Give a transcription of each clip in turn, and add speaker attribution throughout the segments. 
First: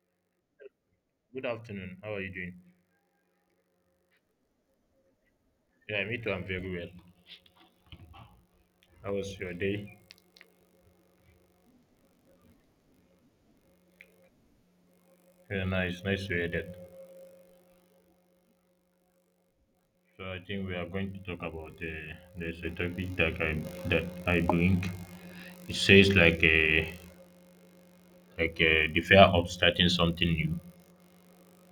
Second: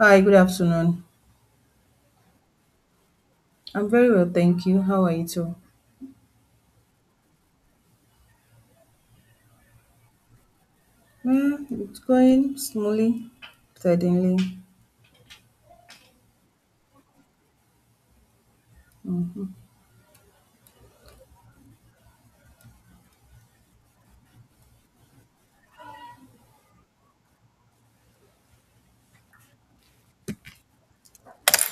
Speaker 1: Hi, good afternoon.
Speaker 2: Good afternoon. How are you doing?
Speaker 1: I'm very well, thank you. How are you too?
Speaker 2: Yeah, me too. I'm very well. How was your day?
Speaker 1: It's going smoothly, steadily.
Speaker 2: Very nice. Nice to hear that.
Speaker 1: hmm
Speaker 2: So I think we are going to talk about there's a topic that I bring. It says the fear of starting something new.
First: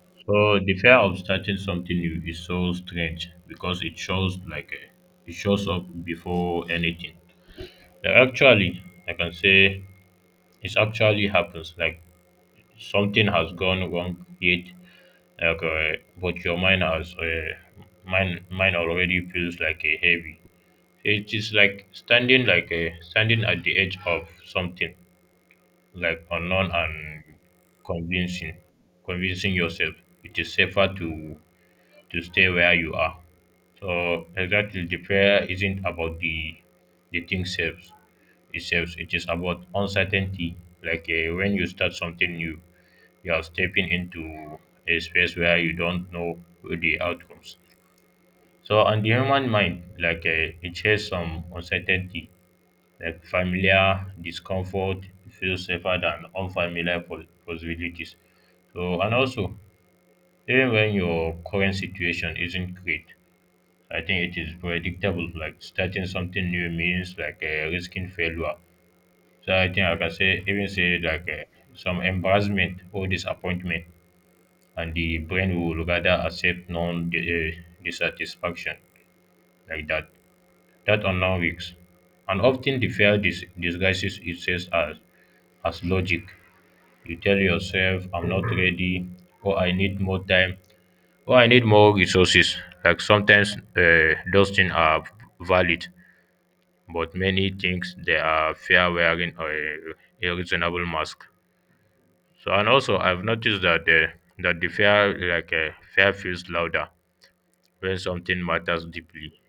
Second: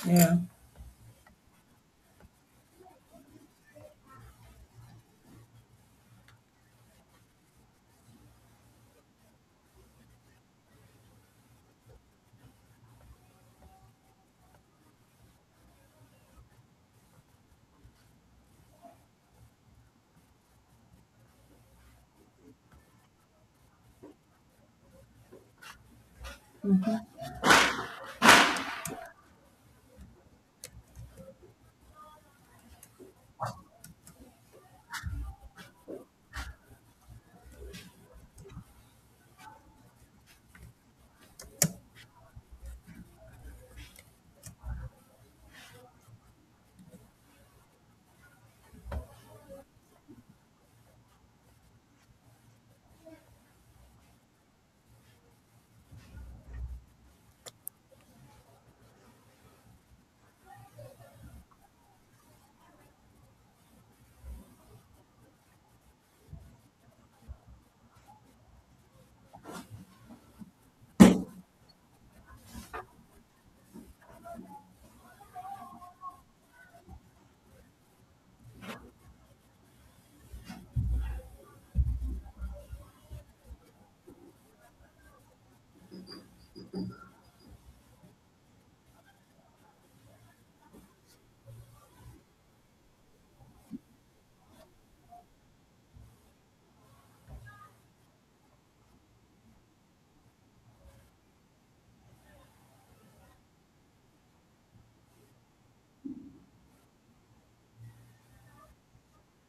Speaker 1: Yeah,
Speaker 2: So the fear of starting something new is so strange because it shows up before anything. Like actually, I can say it actually happens. Like something has gone wrong yet. Okay, but your mind has mine already feels like a heavy. It is like standing like a standing at the edge of something like unknown and convincing, convincing yourself it is safer to stay where you are. So exactly, the prayer isn't about the thing self itself. It is about uncertainty. Like when you start something new, you're stepping into a space where you don't know the outcomes. So, on the human mind, it shares some uncertainty, like familiar discomfort feels safer than unfamiliar possibilities. So, and also, even when your current situation isn't great, I think it is predictable. Like starting something new means risking failure. So I think I can say some embarrassment or disappointment, and the brain will rather accept dissatisfaction like that unknown risks. And often the fear disguises itself as logic. You tell yourself, I'm not ready, or I need more time, or I need more resources. Like sometimes those things are valid, but many things they are fear wearing a reasonable mask. So and also I've noticed that the fear feels louder when something matters deeply.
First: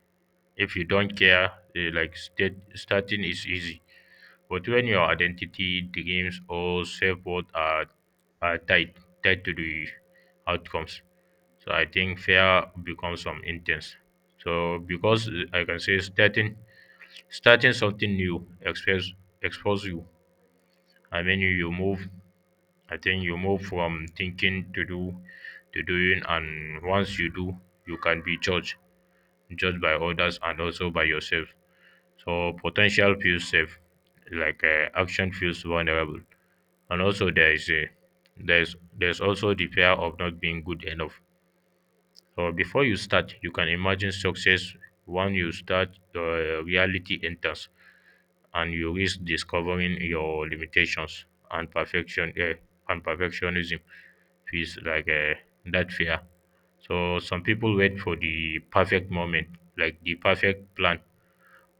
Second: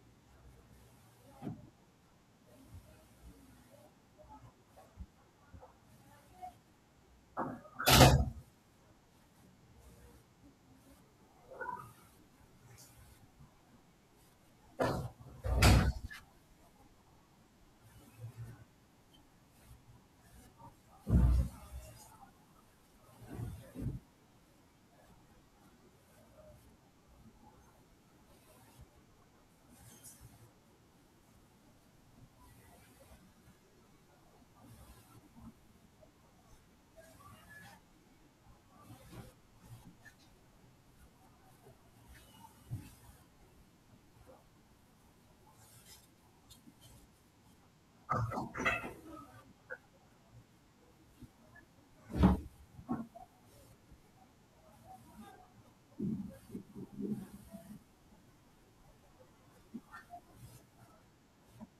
Speaker 2: If you don't care, eh, like state, starting is easy. But when your identity, dreams, or self worth are tied to the outcomes, so I think fear becomes some intense. So because eh, I can say starting something new expose you. I mean you move. I think you move from thinking to doing, and once you do, you can be judged by others and also by yourself. So potential feels safe, action feels vulnerable, and also there's also the fear of not being good enough. So before you start, you can imagine success. When you start, reality enters, and you risk discovering your limitations and perfectionism feels that fear. So some people wait for the perfect moment, like the perfect plan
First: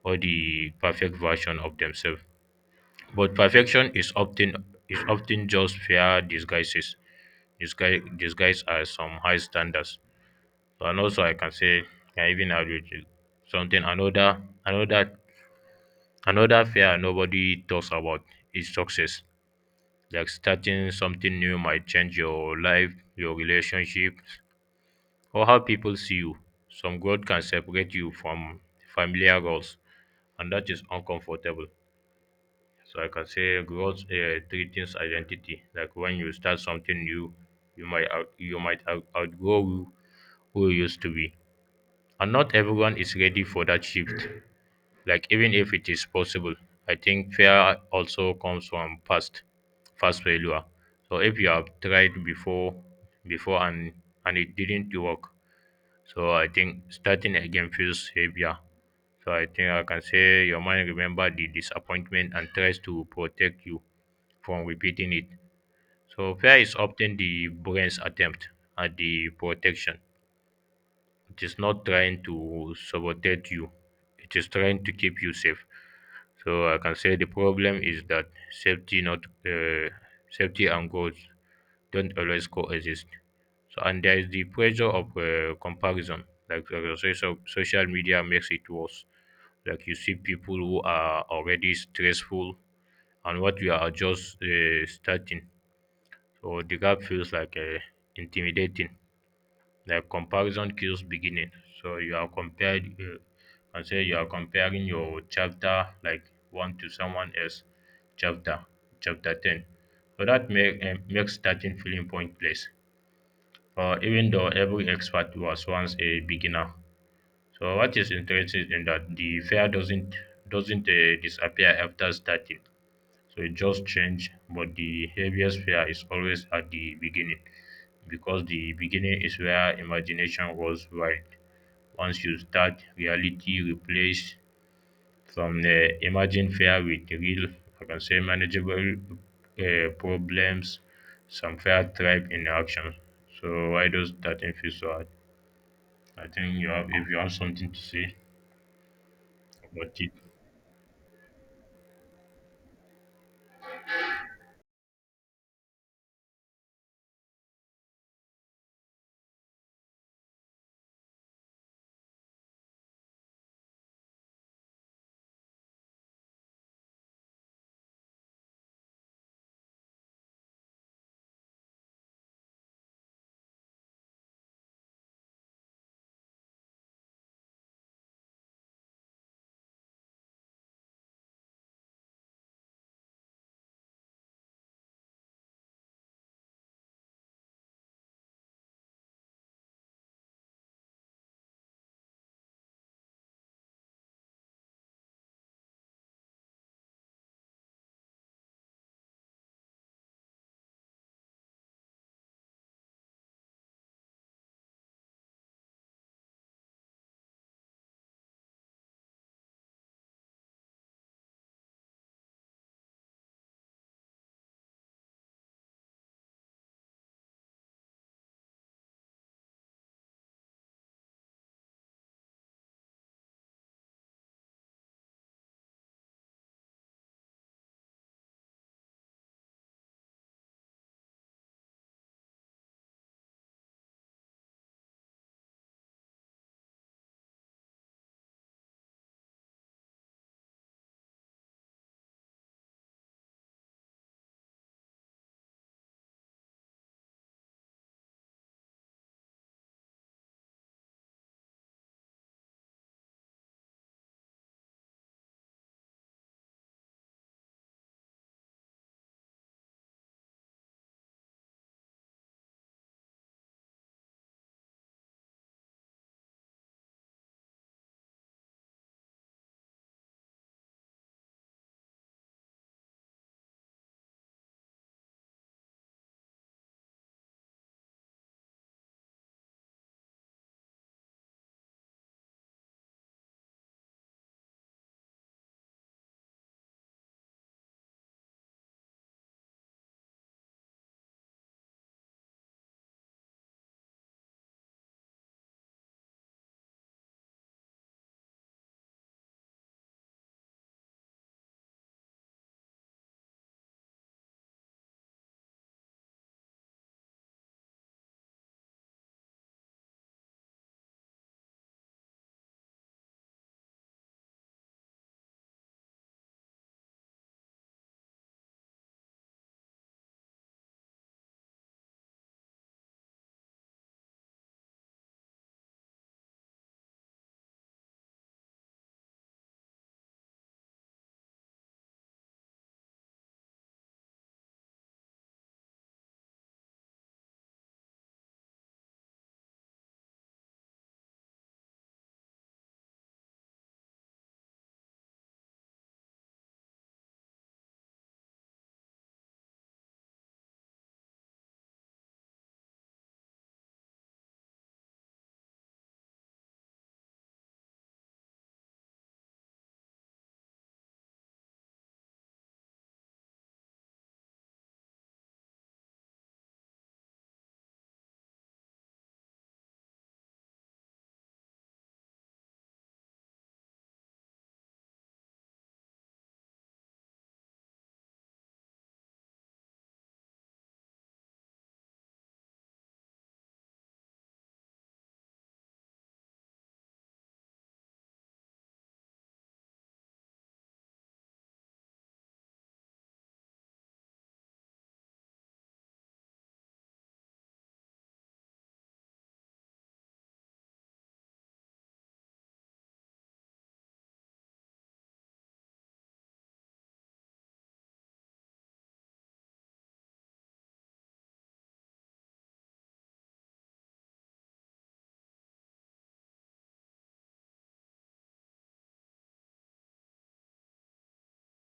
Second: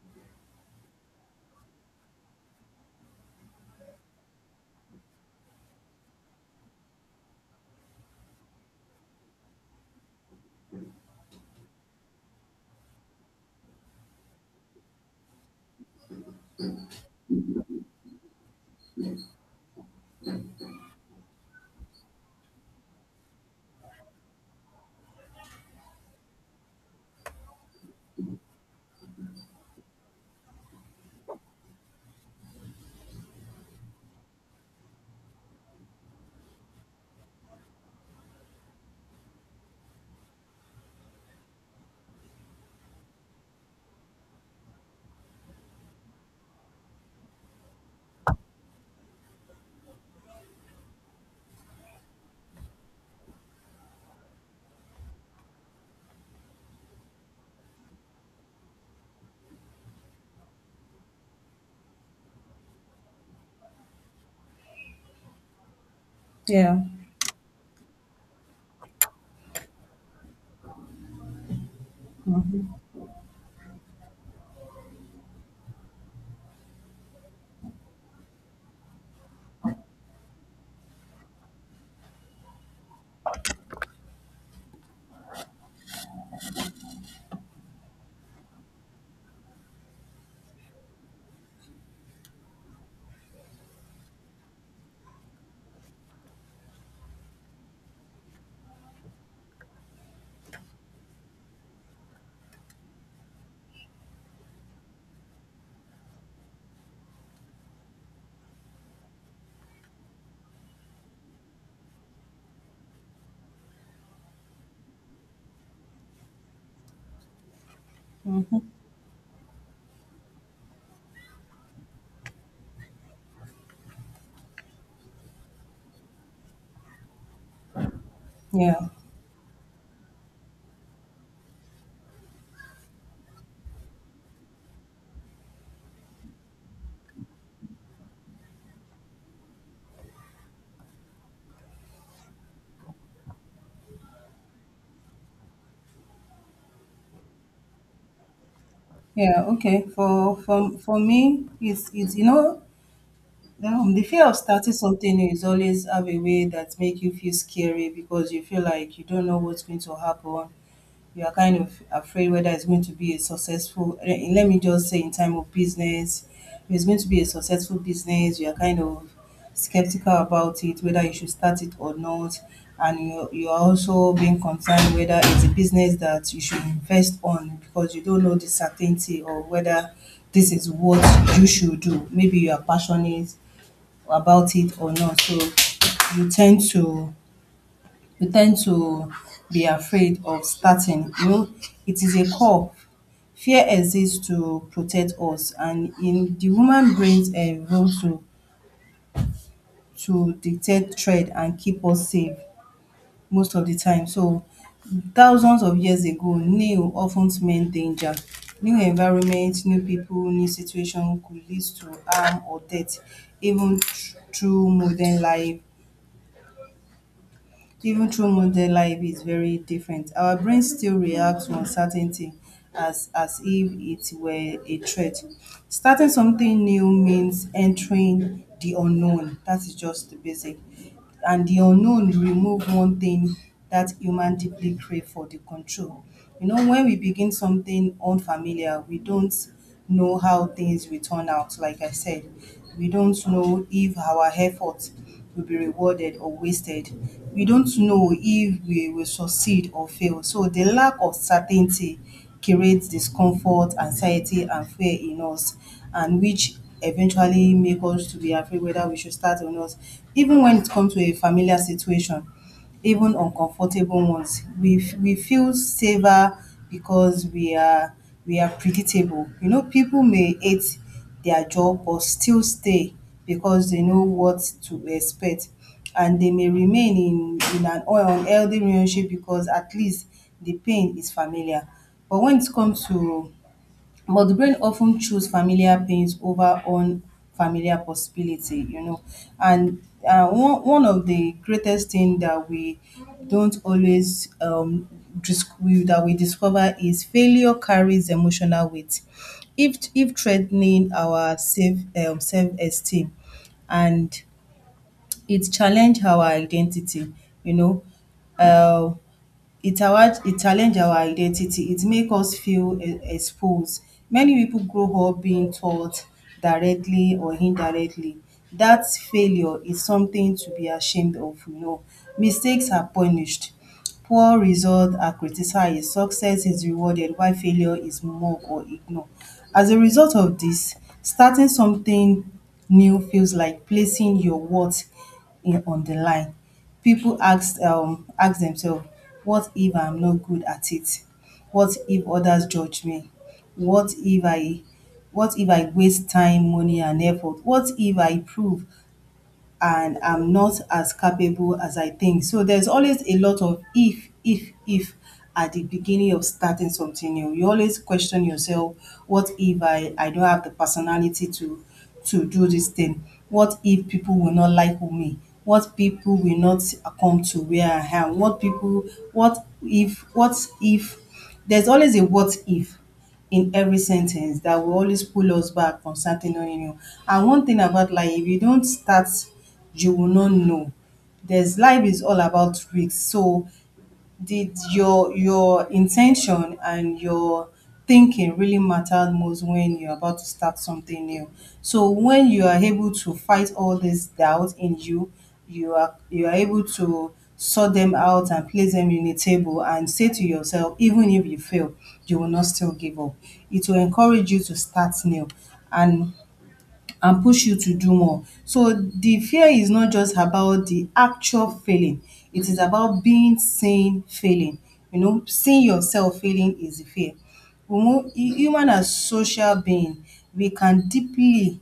Speaker 2: or the perfect version of themselves. But perfection is often just fair disguises, disguise disguised as some high standards. And also, I can say, I even argue something another another fear nobody talks about is success. Like starting something new might change your life, your relationship, or how people see you. Some growth can separate you from familiar roles, and that is uncomfortable. So I can say growth threatens identity. Like when you start something new, you might outgrow who you used to be, and not everyone is ready for that shift. Like even if it is possible, I think fear also comes from past failure. So if you have tried before and it didn't work, so I think starting again feels heavier. So I think I can say your mind remember the disappointment and tries to protect you from repeating it. So fear is
Speaker 1: yeah,
Speaker 2: often the brain's attempt at the protection. It is not trying to sabotage you. It is trying to keep you safe. So I can say the problem is that safety and growth don't always coexist. So and there is the pressure of comparison. Like so social media makes it worse. Like you see people who are already stressful, and what you are just starting. So the gap feels intimidating. Like comparison kills beginning. So you are compared. Can say you are comparing your chapter like one to someone else chapter chapter ten. So makes starting feeling pointless, even though every expert was once a beginner. So what is
Speaker 1: hmm,
Speaker 2: interesting is that the fear doesn't disappear after starting. So it just change, but the heaviest fear is always at the beginning, because the
Speaker 1: yeah,
Speaker 2: beginning is where imagination goes wild. Once you start, reality replace from the imagined fear with real, I can say manageable, problems. Some fear thrive in action. So why does that feel so hard? I think you have if you have something to say
Speaker 1: yeah. Okay.
Speaker 2: about it.
Speaker 1: For me, it's the fear of starting something new is always have a way that make you feel scary because you feel like you don't know what's going to happen. You are kind of afraid whether it's going to be a successful let me just say in time of business. If it's going to be a successful business, you are kind of skeptical about it, whether you should start it or not. And you are also being concerned whether it's a business that you should invest on, because you don't know the certainty, or whether this is what you should do. Maybe you are passionate about it or not. So you tend to, we tend to be afraid of starting. You know, it is a core fear exists to protect us, and in the human brains role to detect threat and keep us safe most of the time. So thousands of years ago, new often meant danger. New environment, new people, new situation could lead to harm or death. even thr- through modern life Even through modern life is very different, our brain still reacts to uncertainty as if it were a threat. Starting something new means entering the unknown. That is just the basic. And the unknown remove one thing that human deeply crave for, the control. You know, when we begin something unfamiliar, we don't know how things will turn out. Like I said, we don't know if our efforts will be rewarded or wasted. We don't know if we will succeed or fail. So the lack of certainty creates discomfort, anxiety, and fear in us, and which eventually make us to be afraid whether we should start or not. Even when it comes to a familiar situation, even uncomfortable ones. We feel safer because we are predictable. You know, people may hate their job but still stay because they know what to expect, and they may remain in an unhealthy relationship because at least the pain is familiar. But when it comes to But the brain often choose familiar pains over unfamiliar possibility, you know. And one of the greatest thing that we don't always that we discover is failure carries emotional weight. If threatening our self, self esteem, and it challenge our identity, you know. Uh, it awa it challenge our identity, it make us feel e expose. Many people grow up being taught directly or indirectly that failure is something to be ashamed of, you know. Mistakes are punished, poor results are criticized, success is rewarded while failure is mocked or ignored. As a result of this, starting something new feels like placing your worth in on the line. People ask, ask themselves, what if I'm not good at it? What if others judge me? what if i what if I waste time, money and effort? What if I prove and I'm not as capable as I think? So there's always a lot of if at the beginning of starting something new. You always question yourself, what if I don't have the personality to do this thing? What if people will not like me? What people will not come to where I am? What people what if There's always a what if in every sentence that will always pull us back from starting on new. And one thing about life, if you don't start, you will not know. There's life is all about risk. So did your intention and your thinking really mattered most when you're about to start something new. So when you are able to fight all this doubt in you, you are able to sort them out and place them in a table and say to yourself, even if you fail you will not still give up. It will encourage you to start new and and push you to do more. So the fear is not just about the actual failing, it is about being seen failing. You know, seeing yourself failing is the fear. Human as social being, we can deeply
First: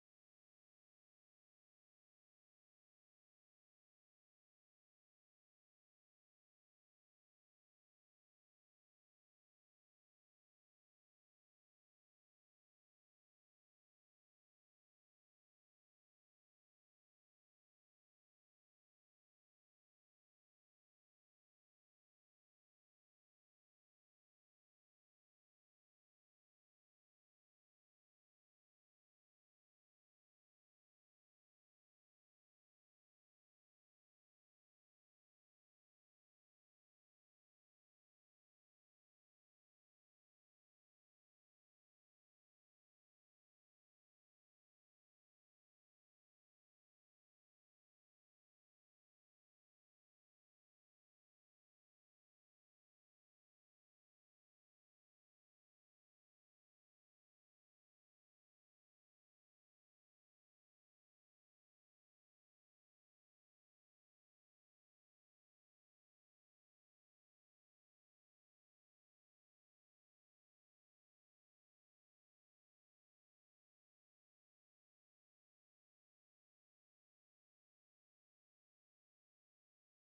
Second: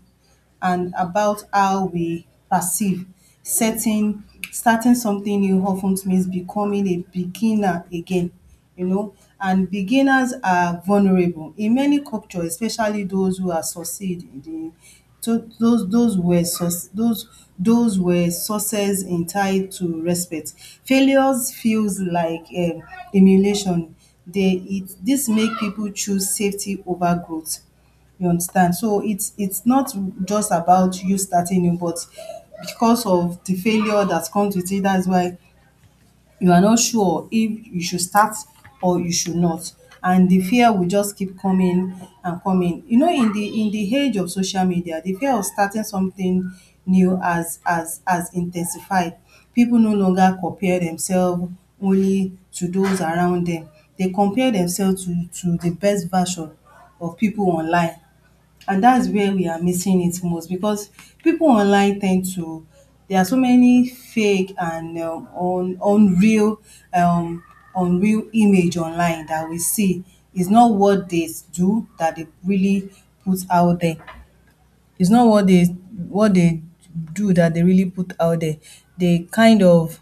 Speaker 1: and about how we perceive setting, starting something new often means becoming a beginner again, you know. And beginners are vulnerable in many cultures, especially those who are succeed in the, to those were sus- those were sources entitled to respect. Failures feels like emulation. They it this make people choose safety over growth. You understand? So it's not just about you starting new, but because of the failure that comes with it, that's why you are not sure if you should start or you should not. And the fear will just keep coming and coming. You know, in the age of social media, the fear of starting something new has intensified. People no longer compare themselves only to those around them. They compare themselves to the best version of people online. And that's where we are missing it most, because people online tend to, there are so many fake and unreal um, unreal image online that we see is not what they do that they really put out there. It's not what they what they do that they really put out there They kind of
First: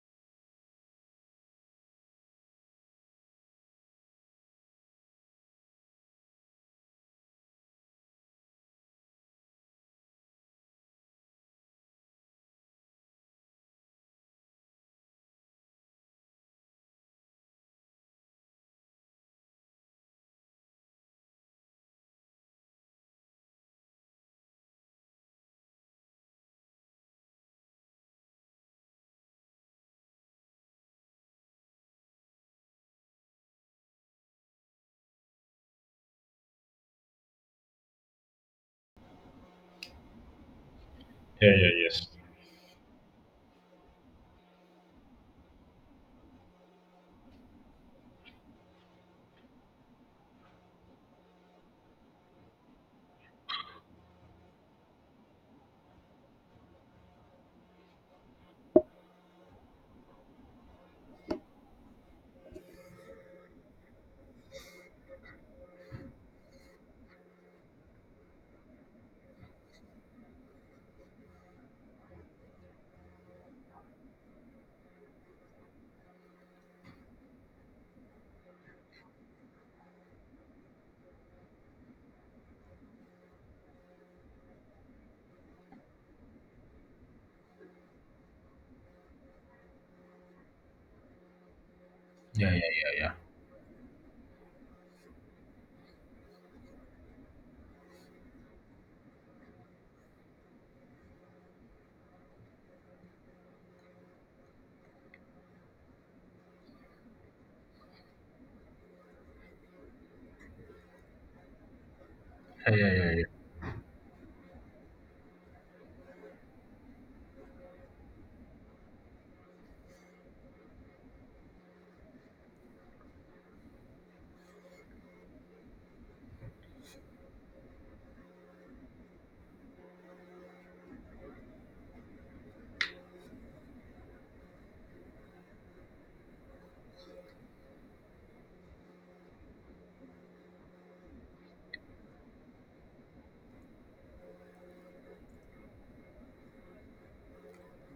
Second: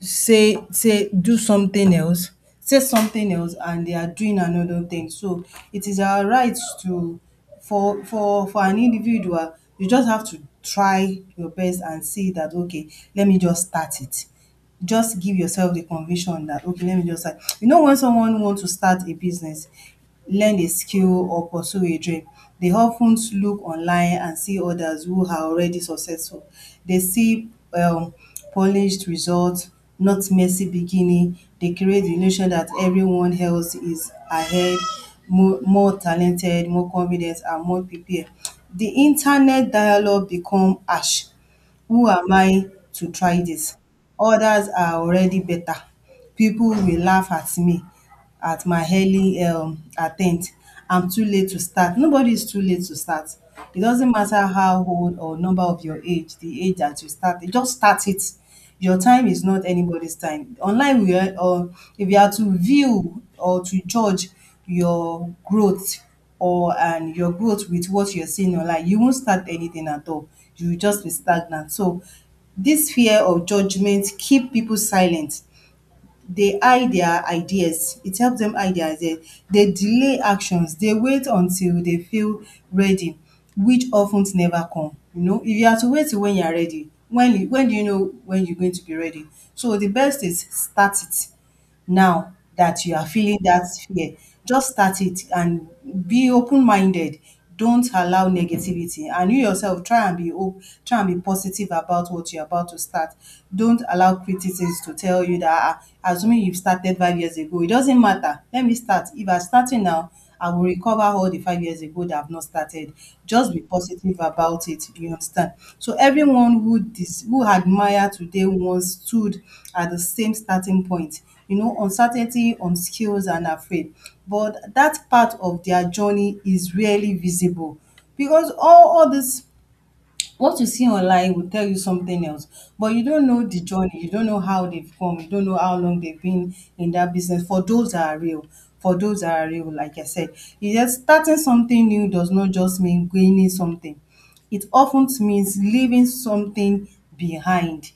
Speaker 1: say do something else, say something else and they are doing another thing. So it is our right to, for an individual, you just have to try your best and see that okay, let me just start it. Just give yourself the conviction that okay, let me just start. You know, when someone wants to start a business, learn a skill or pursue a dream, they often look online and see others who are already successful. They see polished results, not messy beginning. They create the illusion that everyone else is ahead, more talented, more confident, and more prepared. The internet dialogue become harsh.
Speaker 2: Yeah, yeah, yes.
Speaker 1: Who am I to try this? Others are already better. People will laugh at me, at my early attempt. I'm too late to start. Nobody is too late to start. It doesn't matter how old or number of your age, the age that you start, you just start it. Your time is not anybody's time. Online, we are, or if you are to view or to judge your growth or and your growth with what you're seeing online, you won't start anything at all. You will just be stagnant. So, this fear of judgment keep people silent, dey hide their ideas. It helps dem hide their ideas. They delay actions. They wait until they feel ready, which of ten never come. You know, if you are to wait till when you are ready, when do you know when you're going to be ready? So the best is start it now
Speaker 2: Yeah, yeah,
Speaker 1: that you
Speaker 2: yeah,
Speaker 1: are
Speaker 2: yeah,
Speaker 1: feeling that fear. Just start it and be open-minded. Don't allow negativity. And you yourself try and be try and be positive about what you're about to start. Don't allow criticisms to tell you that, "Ah, assuming you've started 5 years ago, it doesn't matter. Let me start. If I'm starting now, I will recover all the 5 years ago that I've not
Speaker 2: yeah,
Speaker 1: started.
Speaker 2: yeah, yeah,
Speaker 1: Just be positive about it. You understand? So everyone who who admire today once stood at the same starting point, you know, uncertainty, on skills and afraid. But that part of their journey is rarely visible, because all this what you see online will tell you something else, but you don't know the journey, you don't know how they've come, you don't know how long they've been in that business. For those that are real, like I said, you just starting something new does not just mean gaining something, it often means leaving something behind.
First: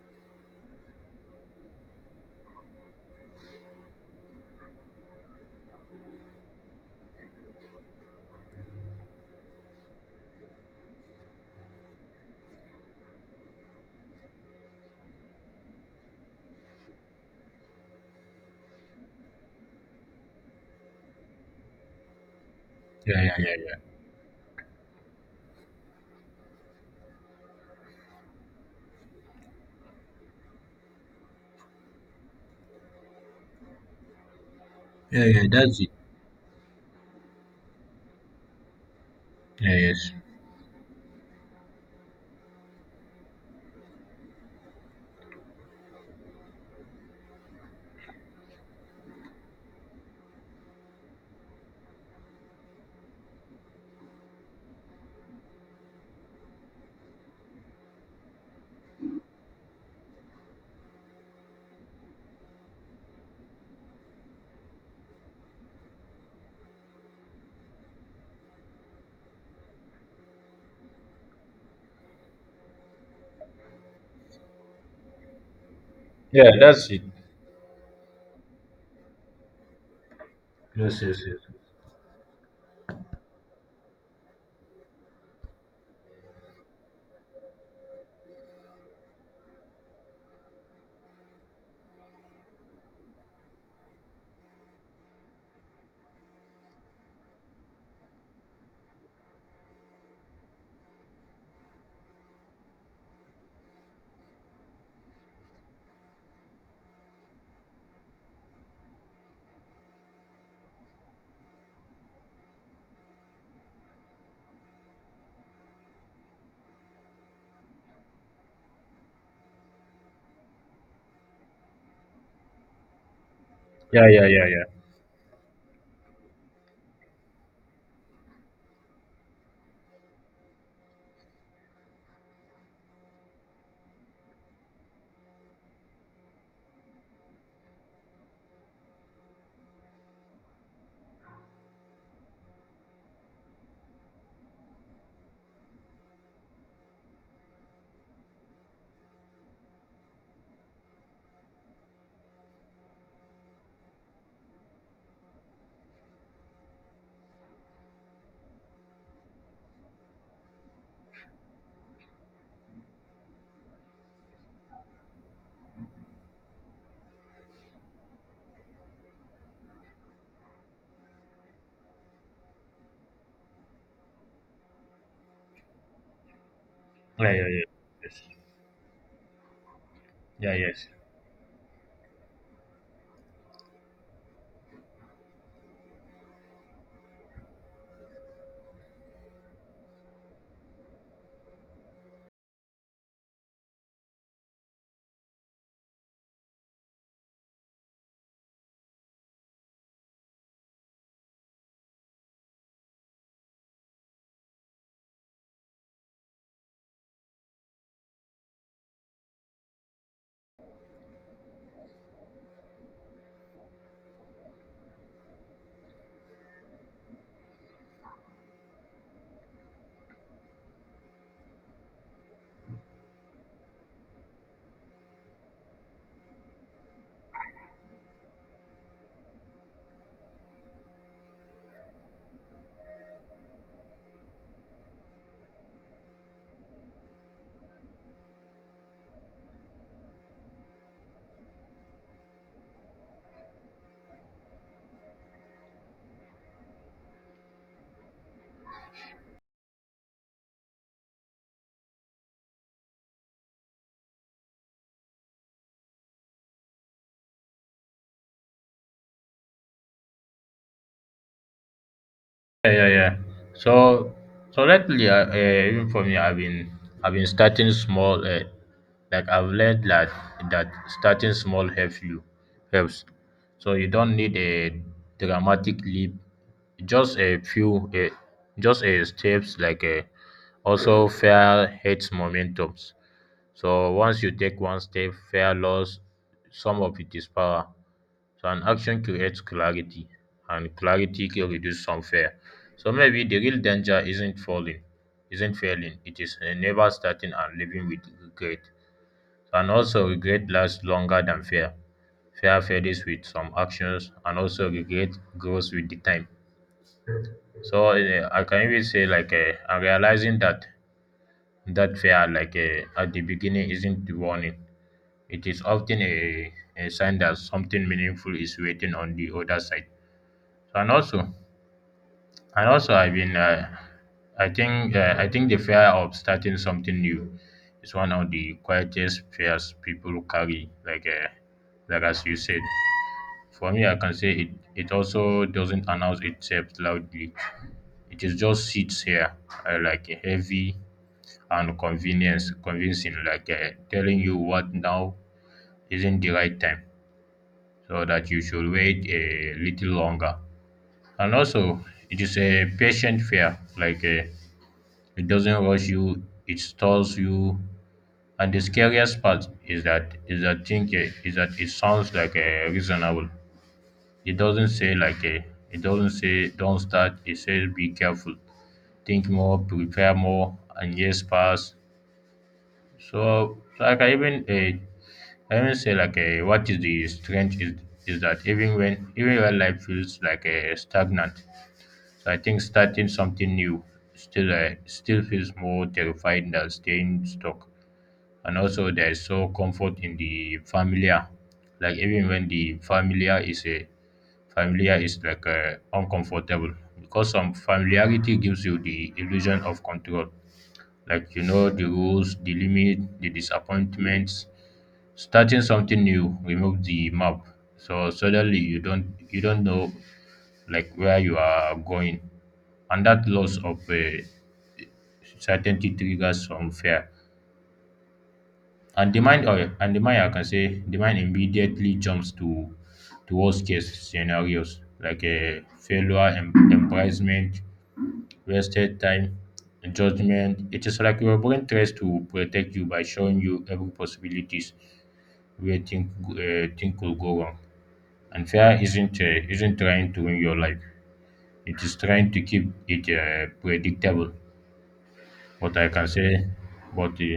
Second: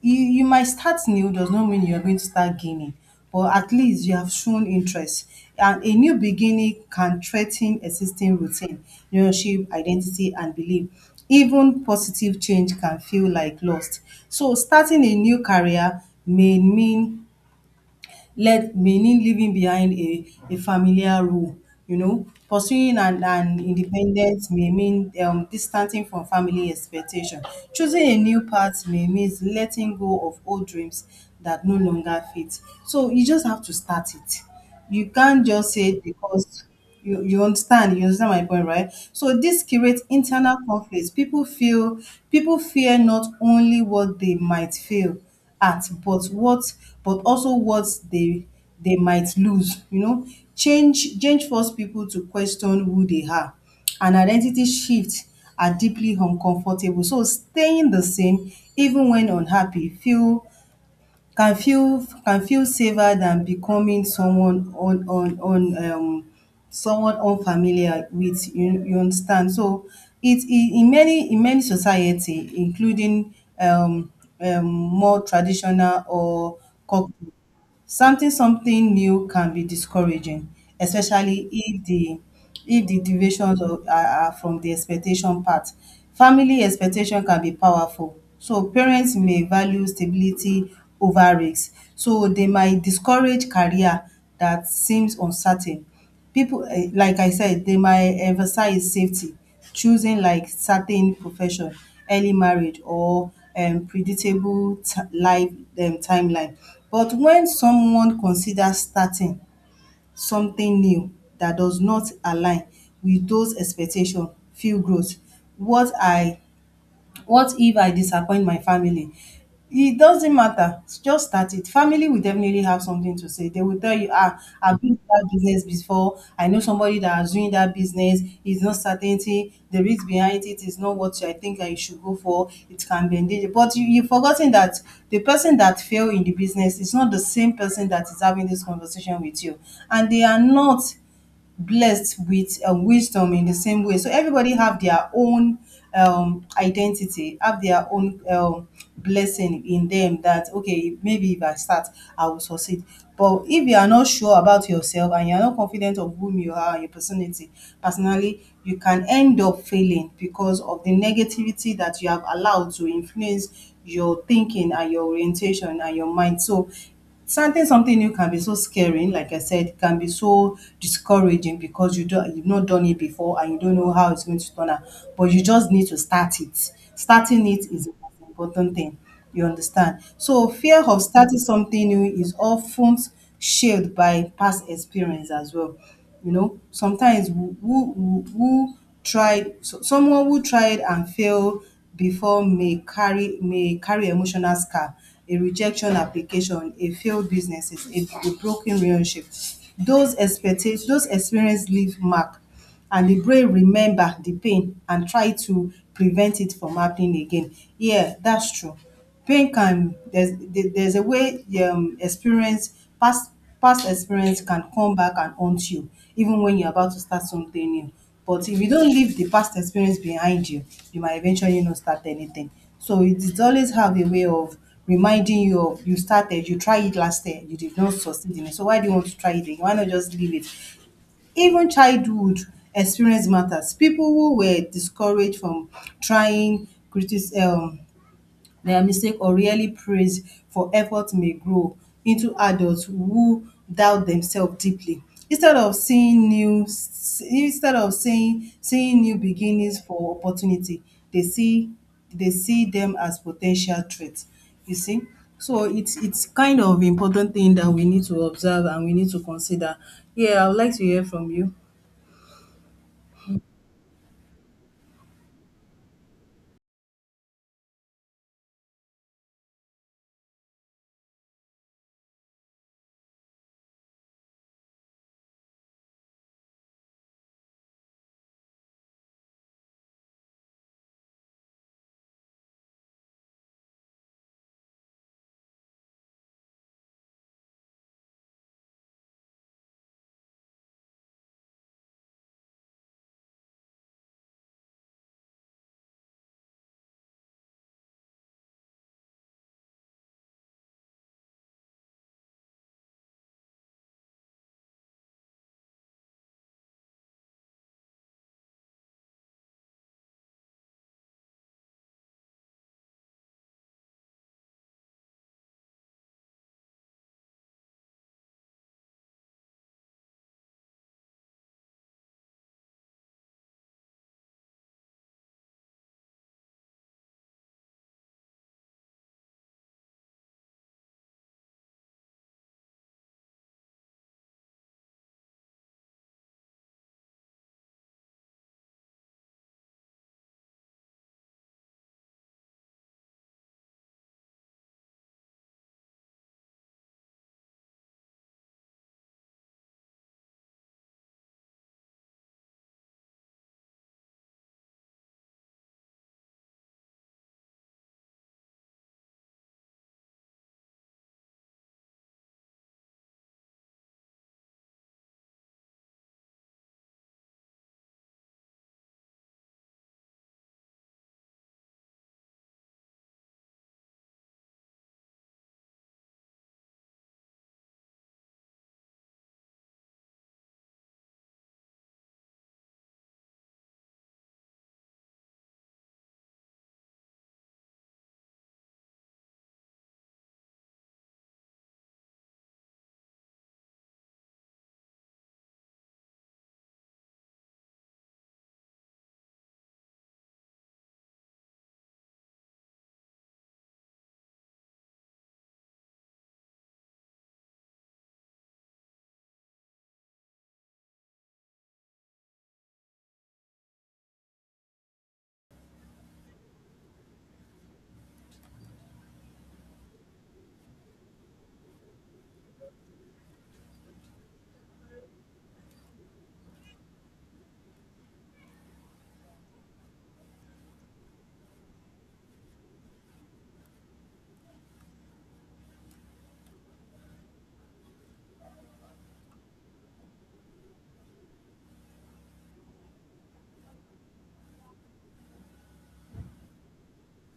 Speaker 1: You might start new does not mean you're going to start gaining, but at least you have shown interest. And a new beginning can threaten existing routine, relationship, identity, and belief. Even positive change can feel like lost. So starting a new career may mean led meaning leaving behind a familiar role. You know, pursuing
Speaker 2: yeah, yeah, yeah,
Speaker 1: an
Speaker 2: yeah.
Speaker 1: independence may mean distancing from family expectation. Choosing a new path may mean letting go of old dreams that no longer fit. So you just have to start it. You
Speaker 2: Yeah, yeah,
Speaker 1: can't
Speaker 2: yeah,
Speaker 1: just
Speaker 2: that's it.
Speaker 1: say because you understand my point, right? So this
Speaker 2: Yeah,
Speaker 1: creates
Speaker 2: yes.
Speaker 1: internal conflicts. People fear not only what they might fail at, but also what they they might lose. You know, change force people to question who they are. And identity shift are deeply uncomfortable. So staying the same, even when unhappy, feel can feel can feel safer than becoming someone on someone unfamiliar with you, you understand. So it in many society including um, more traditional
Speaker 2: Yeah,
Speaker 1: or
Speaker 2: that's it.
Speaker 1: cultural. Starting something new can be discouraging,
Speaker 2: Yes, yes, yes.
Speaker 1: especially if the deviations of are from the expectation path. Family expectation can be powerful, so parents may value stability over risk, so they might discourage career that seems uncertain. Pipu like I said, they might emphasize safety choosing like certain profession, early marriage or predictable life timeline. But when someone considers starting something new that does not align with those expectations, feel growth. What I what if I disappoint my family? It doesn't matter. Just start it. Family will definitely have something to say. They will tell
Speaker 2: Yeah,
Speaker 1: you,
Speaker 2: yeah,
Speaker 1: ah,
Speaker 2: yeah, yeah.
Speaker 1: I've been to that business before. I know somebody that has doing that business. It's not certainty. The risk behind it is not what I think I should go for. It can be endangered. But you've forgotten that the person that failed in the business is not the same person that is having this conversation with you. And they are not blessed with wisdom in the same way. So everybody have their own identity, have their own blessing in them that, okay, maybe if I start, I will succeed. But if you are not sure about yourself and you are not confident of whom you are, your personality, personally, you can end up failing because of the negativity that you have allowed to influence your thinking and your orientation and your mind. So starting something new can be so scary, like I said, it can be so discouraging because you've not done it before and you don't know how it's going to turn out. But you just need to start it.
Speaker 2: Yeah, yeah,
Speaker 1: Starting
Speaker 2: yeah.
Speaker 1: it is the
Speaker 2: Yes.
Speaker 1: most important thing. You understand? So
Speaker 2: Yeah,
Speaker 1: fear
Speaker 2: yes.
Speaker 1: of starting something new is often shaped by past experience as well. You know, sometimes who tried so someone who tried and failed before may carry emotional scar, a rejection application, a failed business, a broken relationship. Those expectations, those experiences leave mark, and the brain remember the pain and try to prevent it from happening again. Yeah, that's true. Pain can, there's a way experience past experience can come back and haunt you even when you're about to start something new. But if you don't leave the past experience behind you, you might eventually not start anything. So it always have a way of reminding you of you started, you tried it last year, you did not succeed in it. So why do you want to try it again? Why not just leave it? Even childhood experience matters. People who were discouraged from trying critis their mistake or really praise for effort may grow into adults who doubt themselves deeply. Instead of seeing new Instead of seeing new beginnings for opportunity, they see they see them as potential threats. You see? So it's kind of important thing that we need to observe and we need to consider. Yeah, I would like to hear from you.
Speaker 2: Yeah, yeah, yeah. So, so lately, even for me, I've been starting small. Like I've learned that starting small helps helps. So you don't need a dramatic leap. Just a few, just a steps. Like a also fair hates momentums. So once you take one step, fear loss some of its power. So an action creates clarity, and clarity can reduce some fear. So maybe the real danger isn't falling, isn't failing. It is, never starting and living with regret. And also regret lasts longer than fear. Fear fades with some actions, and also regret grows with the time. So I can even say I'm realizing that that fear like at the beginning isn't the warning, it is often a sign that something meaningful is waiting on the other side. So, and also, I've I think the fear of starting something new is one of the quietest fears people carry. Like as you said, for me, I can say it. It also doesn't announce itself loudly. It is just sits here, like a heavy and convincing, telling you what now isn't the right time so that you should wait a little longer. And also, it is a patient fear. Like it doesn't rush you, it stalls you. And the scariest part is that thing is that it sounds like a reasonable. It doesn't say like a it doesn't say don't start. It says be careful, think more, prepare more, and yes, pass. So, so like I even say what is the strange is that even when life feels stagnant, so I think starting something new still feels more terrifying than staying stuck. And also there is so comfort in the familiar, like even when the familiar is uncomfortable because some familiarity gives you the illusion of control, like you know the rules, the limit, the disappointments. Starting something new remove the map, so suddenly you don't know like where you are going, and that loss of certainty triggers some fear, and the mind or and the mind I can say the mind immediately jumps to worst case scenarios, like a failure, embarrassment, wasted time, and judgment. It is like your brain tries to protect you by showing you every possibilities where think thing could go wrong. And fear isn't trying to win your life. It is trying to keep it, predictable. But I can say, but uh,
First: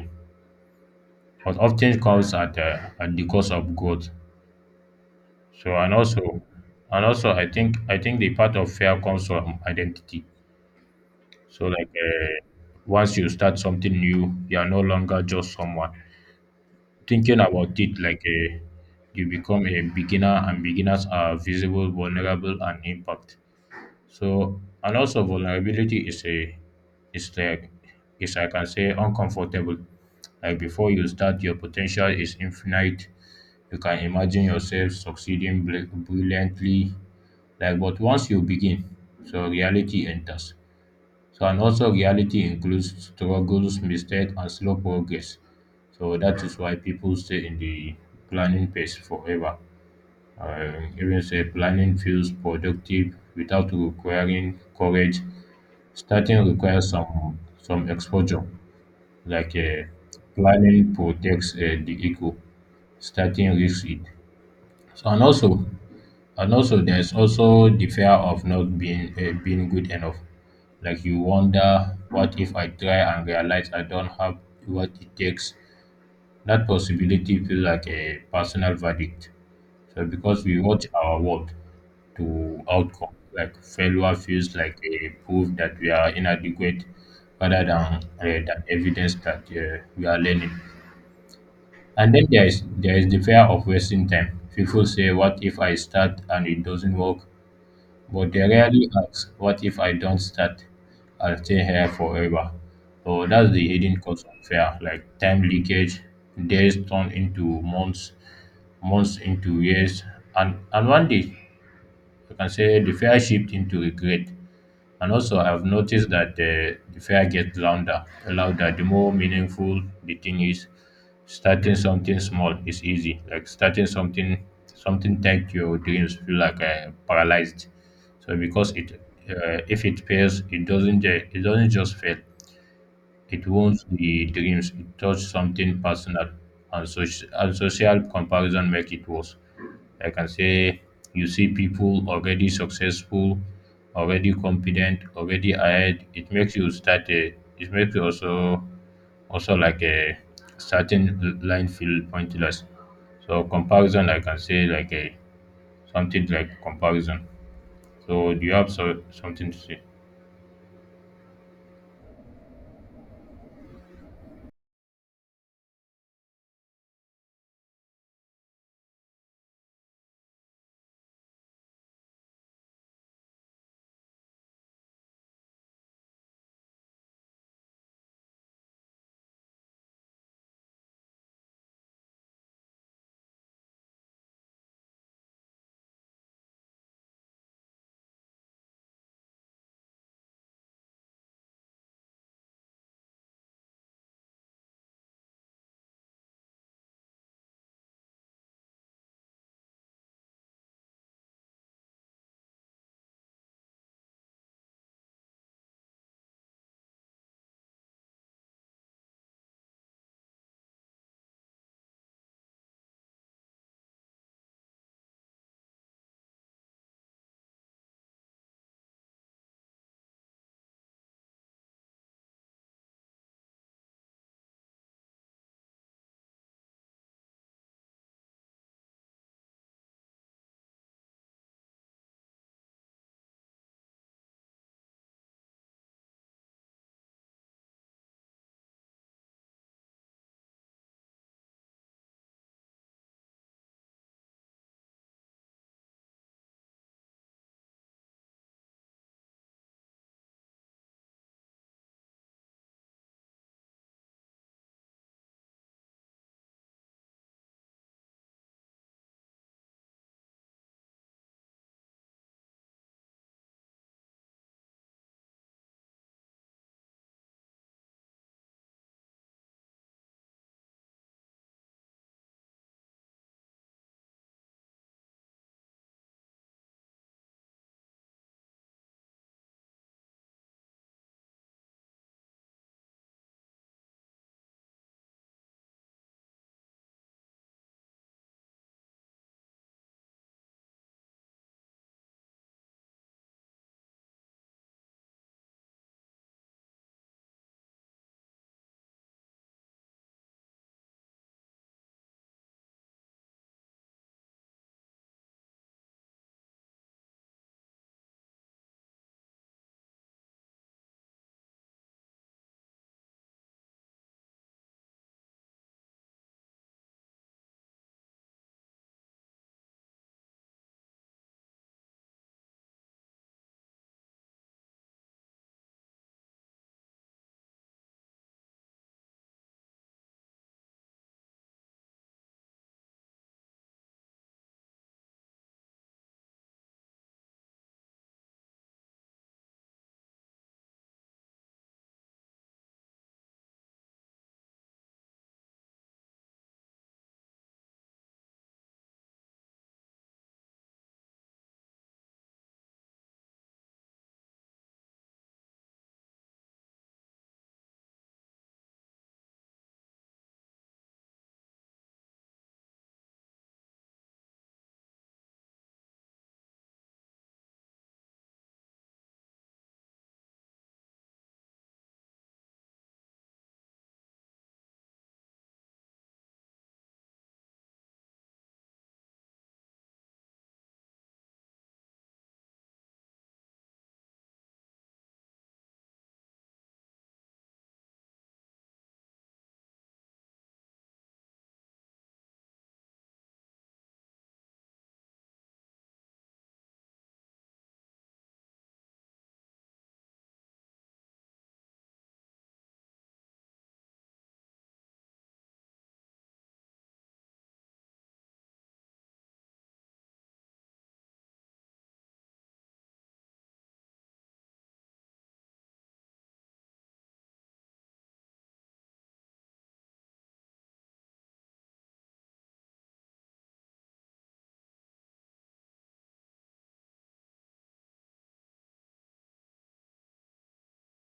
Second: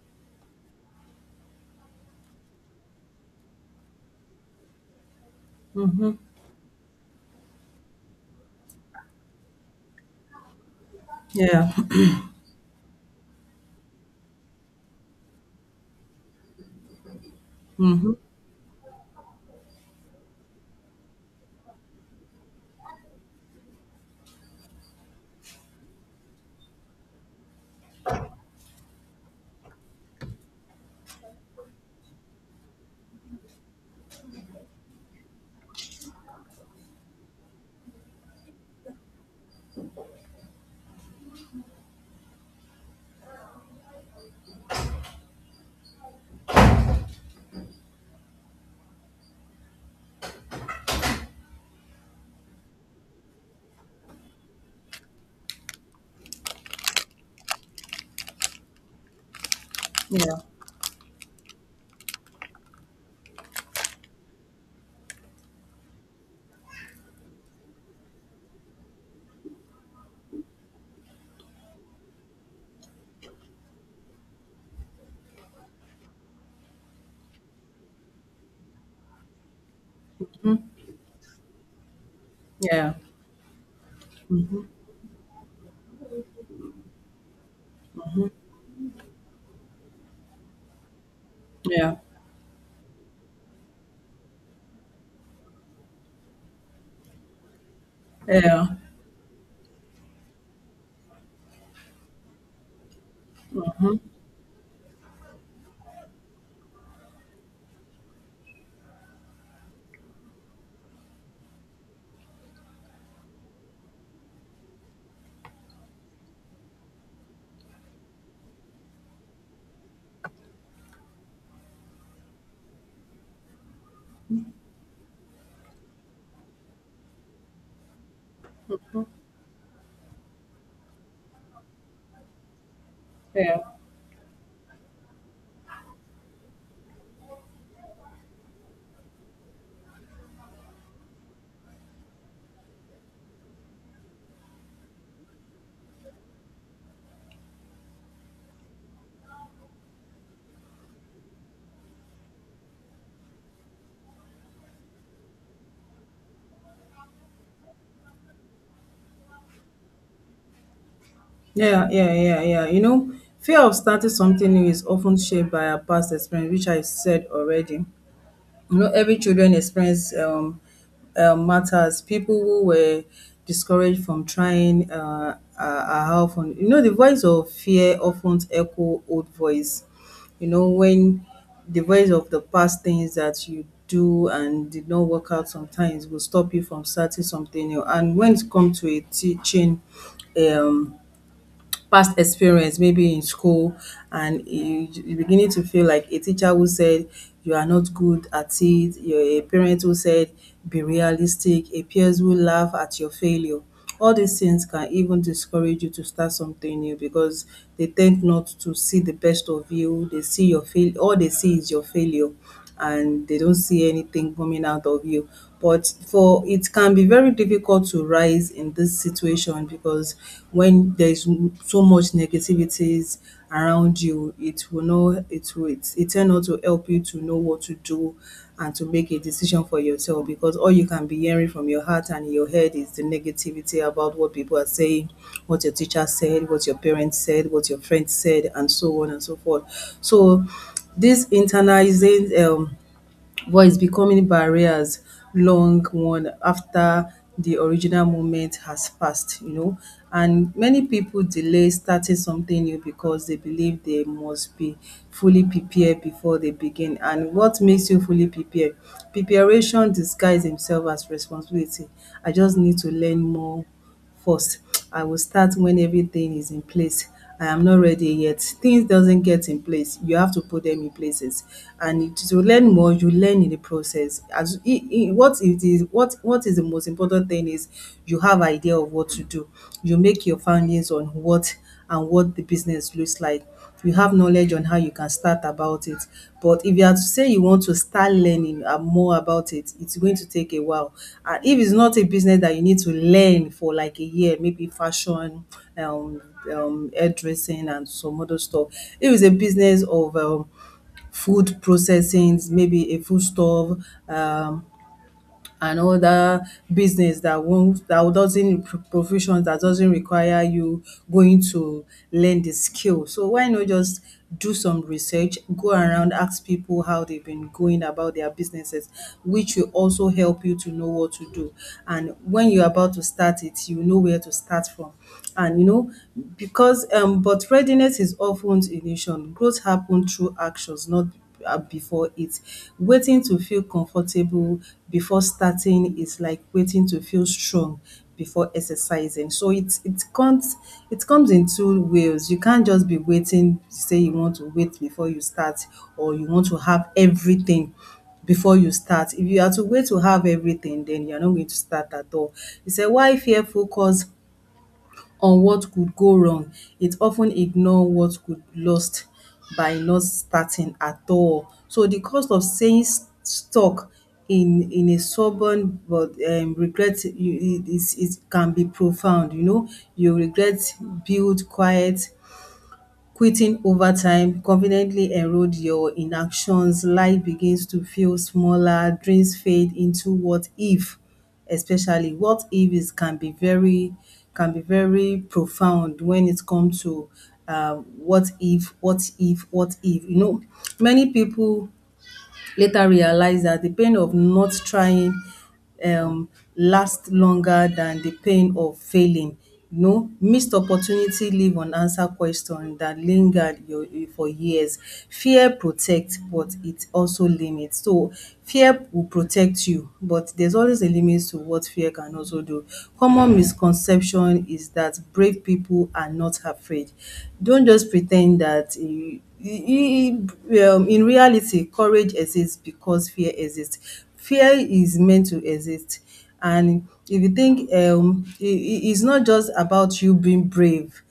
Speaker 2: but often comes at the cost of growth. So and
Speaker 1: Mhm.
Speaker 2: also, and also I think the part of fear comes from identity. So
Speaker 1: Yeah.
Speaker 2: like. Once you start something new, you are no longer just someone. Thinking about it
Speaker 1: Mhm.
Speaker 2: you become a beginner, and beginners are visible, vulnerable, and impact. So, and also vulnerability is a, is like, is I can say uncomfortable. Like before you start, your potential is infinite. You can imagine yourself succeeding brilliantly, like but once you begin, so reality enters. So and also reality includes struggles, mistakes, and slow progress. So that is why people stay in the planning phase forever. Even say planning feels productive without requiring courage. Starting requires some exposure, like,
Speaker 1: Yeah.
Speaker 2: planning protects the ego. Starting risks it. So and also, and also, there's also the fear of not being, being good enough. Like you wonder, what if I try and realize I don't have what it takes? That possibility feels like a personal verdict. So because we watch our world to
Speaker 1: Yeah.
Speaker 2: outcome, like failure feels
Speaker 1: Mhm.
Speaker 2: like a proof that we are inadequate, rather than evidence that we are learning.
Speaker 1: Yeah.
Speaker 2: And then there is the fear of wasting time. People say, "What if I start and it doesn't work?" But they
Speaker 1: Yeah.
Speaker 2: rarely ask, what if I don't start and stay here forever? So that's the hidden cost of fear, like time leakage, days turn into months, months into years, and one day you can say the fear shift into regret. And also, I've noticed that the fare gets louder, louder. The more meaningful the thing is, starting something small is easy. Like starting something, something tech your dreams feel paralyzed. So because if it fails, it doesn't, ju- it doesn't just fail. It
Speaker 1: Yeah.
Speaker 2: wounds the dreams, it touches something personal, and social comparison make it worse. I can say you see people already successful, already confident, already ahead. It makes you also also like a certain line feel pointless. So comparison, I can say like a something like comparison. So do you have so, something to say?
Speaker 1: Yeah, yeah, yeah, yeah. You know, fear of starting something new is often shaped by our past experience, which I said already. You know, every children experience matters. People who were discouraged from trying are often, you know, the voice of fear often echo old voice. You know, when the voice of the past things that you do and did not work out sometimes will stop you from starting something new. And when it comes to a teaching, um past experience, maybe in school, and you're beginning to feel like a teacher who said you are not good at it, you're a parent who said be realistic, a peers who laugh at your failure. All these things can even discourage you to start something new because they tend not to see the best of you. They see your fail All they see is your failure and they don't see anything coming out of you. But for it can be very difficult to rise in this situation because when there is so much negativities around you, it will it tend not to help you to know what to do and to make a decision for yourself because all you can be hearing from your heart and in your head is the negativity about what people are saying, what your teacher said, what your parents said, what your friends said, and so on and so forth. So these internalized voice becoming barriers long one after the original moment has passed, you know. And many people delay starting something new because they believe they must be fully prepared before they begin. And what makes you fully prepared? Preparation disguises himself as responsibility. I just need to learn more first. I will start when everything is in place. I am not ready yet. Things doesn't get in place. You have to put them in places. And to learn more, you learn in the process. What it is, what is the most important thing is you have idea of what to do. You make your findings on what and what the business looks like. You have knowledge on how you can start about it. But if you are to say you want to start learning more about it, it's going to take a while. And if it's not a business that you need to learn for like a year, maybe fashion, um, hairdressing, and some other stuff. If it's a business of food processing, maybe a food store, um, and other business that won't that doesn't, professions that doesn't require you going to learn the skill. So why not just do some research, go around, ask people how they've been going about their businesses, which will also help you to know what to do. And when you're about to start it, you know where to start from. And you know, because but readiness is often illusion. Growth happens through actions, not before it. Waiting to feel comfortable before starting is like waiting to feel strong before exercising. So it comes in two ways. You can't just be waiting, say you want to wait before you start, or you want to have everything before you start. If you are to wait to have everything, then you are not going to start at all. He said, why fear focus on what could go wrong, it of ten ignore what could lost by not starting at all. So the cost of staying stuck in a stubborn but regret you, it can be profound, you know. You regret build quiet quitting over time, confidently erode your inactions. Life begins to feel smaller, dreams fade into what if, especially what if is can be very profound when it comes to what if, what if, what if. You know, many people later realized that the pain of not trying um, lasts longer than the pain of failing. You know, missed opportunity leave unanswered question that lingered your, for years. Fear protects, but it also limits. So, fear will protect you, but there's always a limit to what fear can also do. Common misconception is that brave people are not afraid. Don't just pretend that you in reality, courage exists because fear exists. Fear is meant to exist. And if you think it's not just about you being brave,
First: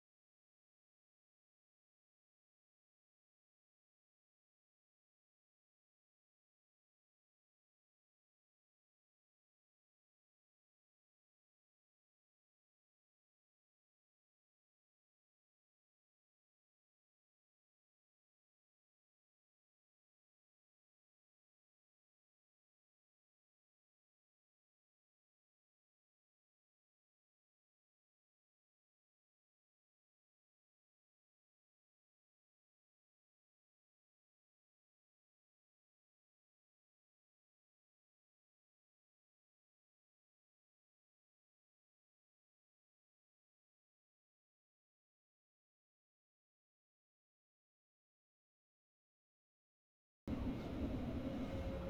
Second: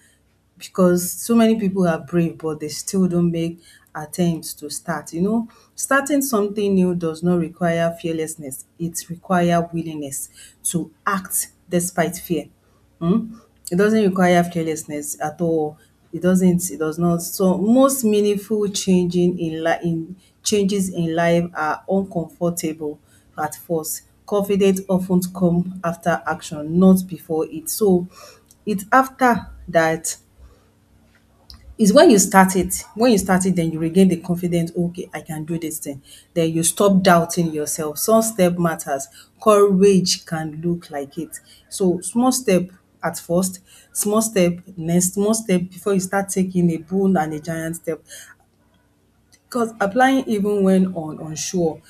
Speaker 1: because so many people are brave but they still don't make attempts to start. You know, starting something new does not require fearlessness, it requires willingness to act despite fear. Hmm? It doesn't require fearlessness at all. It doesn't. It does not. So most meaningful changing in life, in changes in life are uncomfortable at first. Confidence often come after action, not before it. So it's after that, it's when you start it, then you regain the confidence, okay, I can do this thing. Then you stop doubting yourself. Some step matters. Courage can look like it. So small step at first, small step next, small step before you start taking a bold and a giant step. Because applying even when on unsure,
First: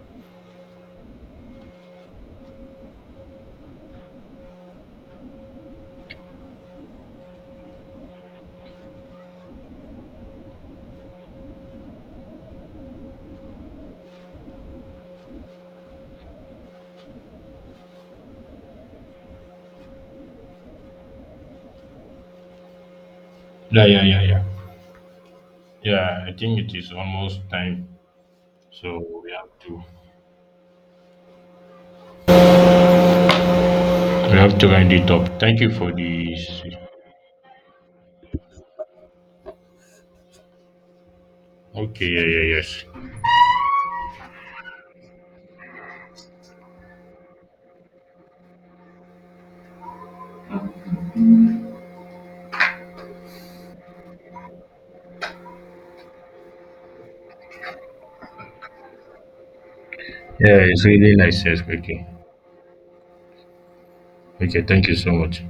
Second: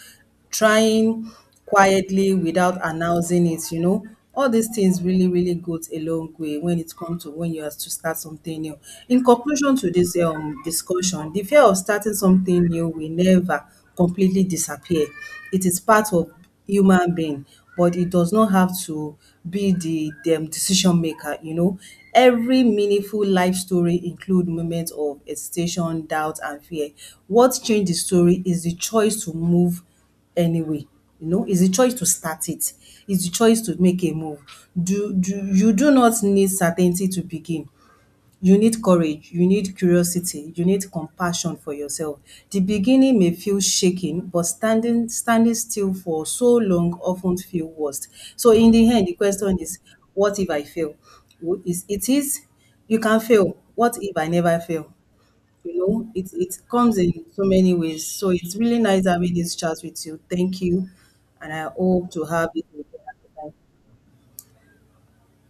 Speaker 1: trying quietly without announcing it, you know, all these things really, really goes a long way when it comes to when you have to start something new. In conclusion to this discussion, the fear of starting something new will never completely disappear. It is part of human being, but it does not have to be the dem decision maker, you know. Every meaningful life
Speaker 2: Yeah,
Speaker 1: story
Speaker 2: yeah, yeah, yeah.
Speaker 1: include moments of hesitation,
Speaker 2: Yeah, I
Speaker 1: doubt
Speaker 2: think
Speaker 1: and
Speaker 2: it
Speaker 1: fear.
Speaker 2: is almost
Speaker 1: What
Speaker 2: time.
Speaker 1: change the story is the
Speaker 2: So
Speaker 1: choice
Speaker 2: we
Speaker 1: to
Speaker 2: have
Speaker 1: move
Speaker 2: to
Speaker 1: anyway, you know, is the choice to start it, is the choice to make a move.
Speaker 2: round it up. Thank you for
Speaker 1: Do not
Speaker 2: this.
Speaker 1: need certainty to begin. You need courage, you need curiosity, you need compassion for
Speaker 2: Okay,
Speaker 1: yourself.
Speaker 2: yeah, yeah,
Speaker 1: The
Speaker 2: yes.
Speaker 1: beginning may feel shaking, but standing still for so long often feel worst. So in the end, the question is, what if I fail? Wo- Is it is You can fail. What if I never fail? You know, it comes in so many ways. So it's really nice having this chat with you. Thank
Speaker 2: Yeah, it's
Speaker 1: you,
Speaker 2: really nice.
Speaker 1: and
Speaker 2: Yes,
Speaker 1: I
Speaker 2: okay.
Speaker 1: hope to have it again.
Speaker 2: Okay, thank you so much.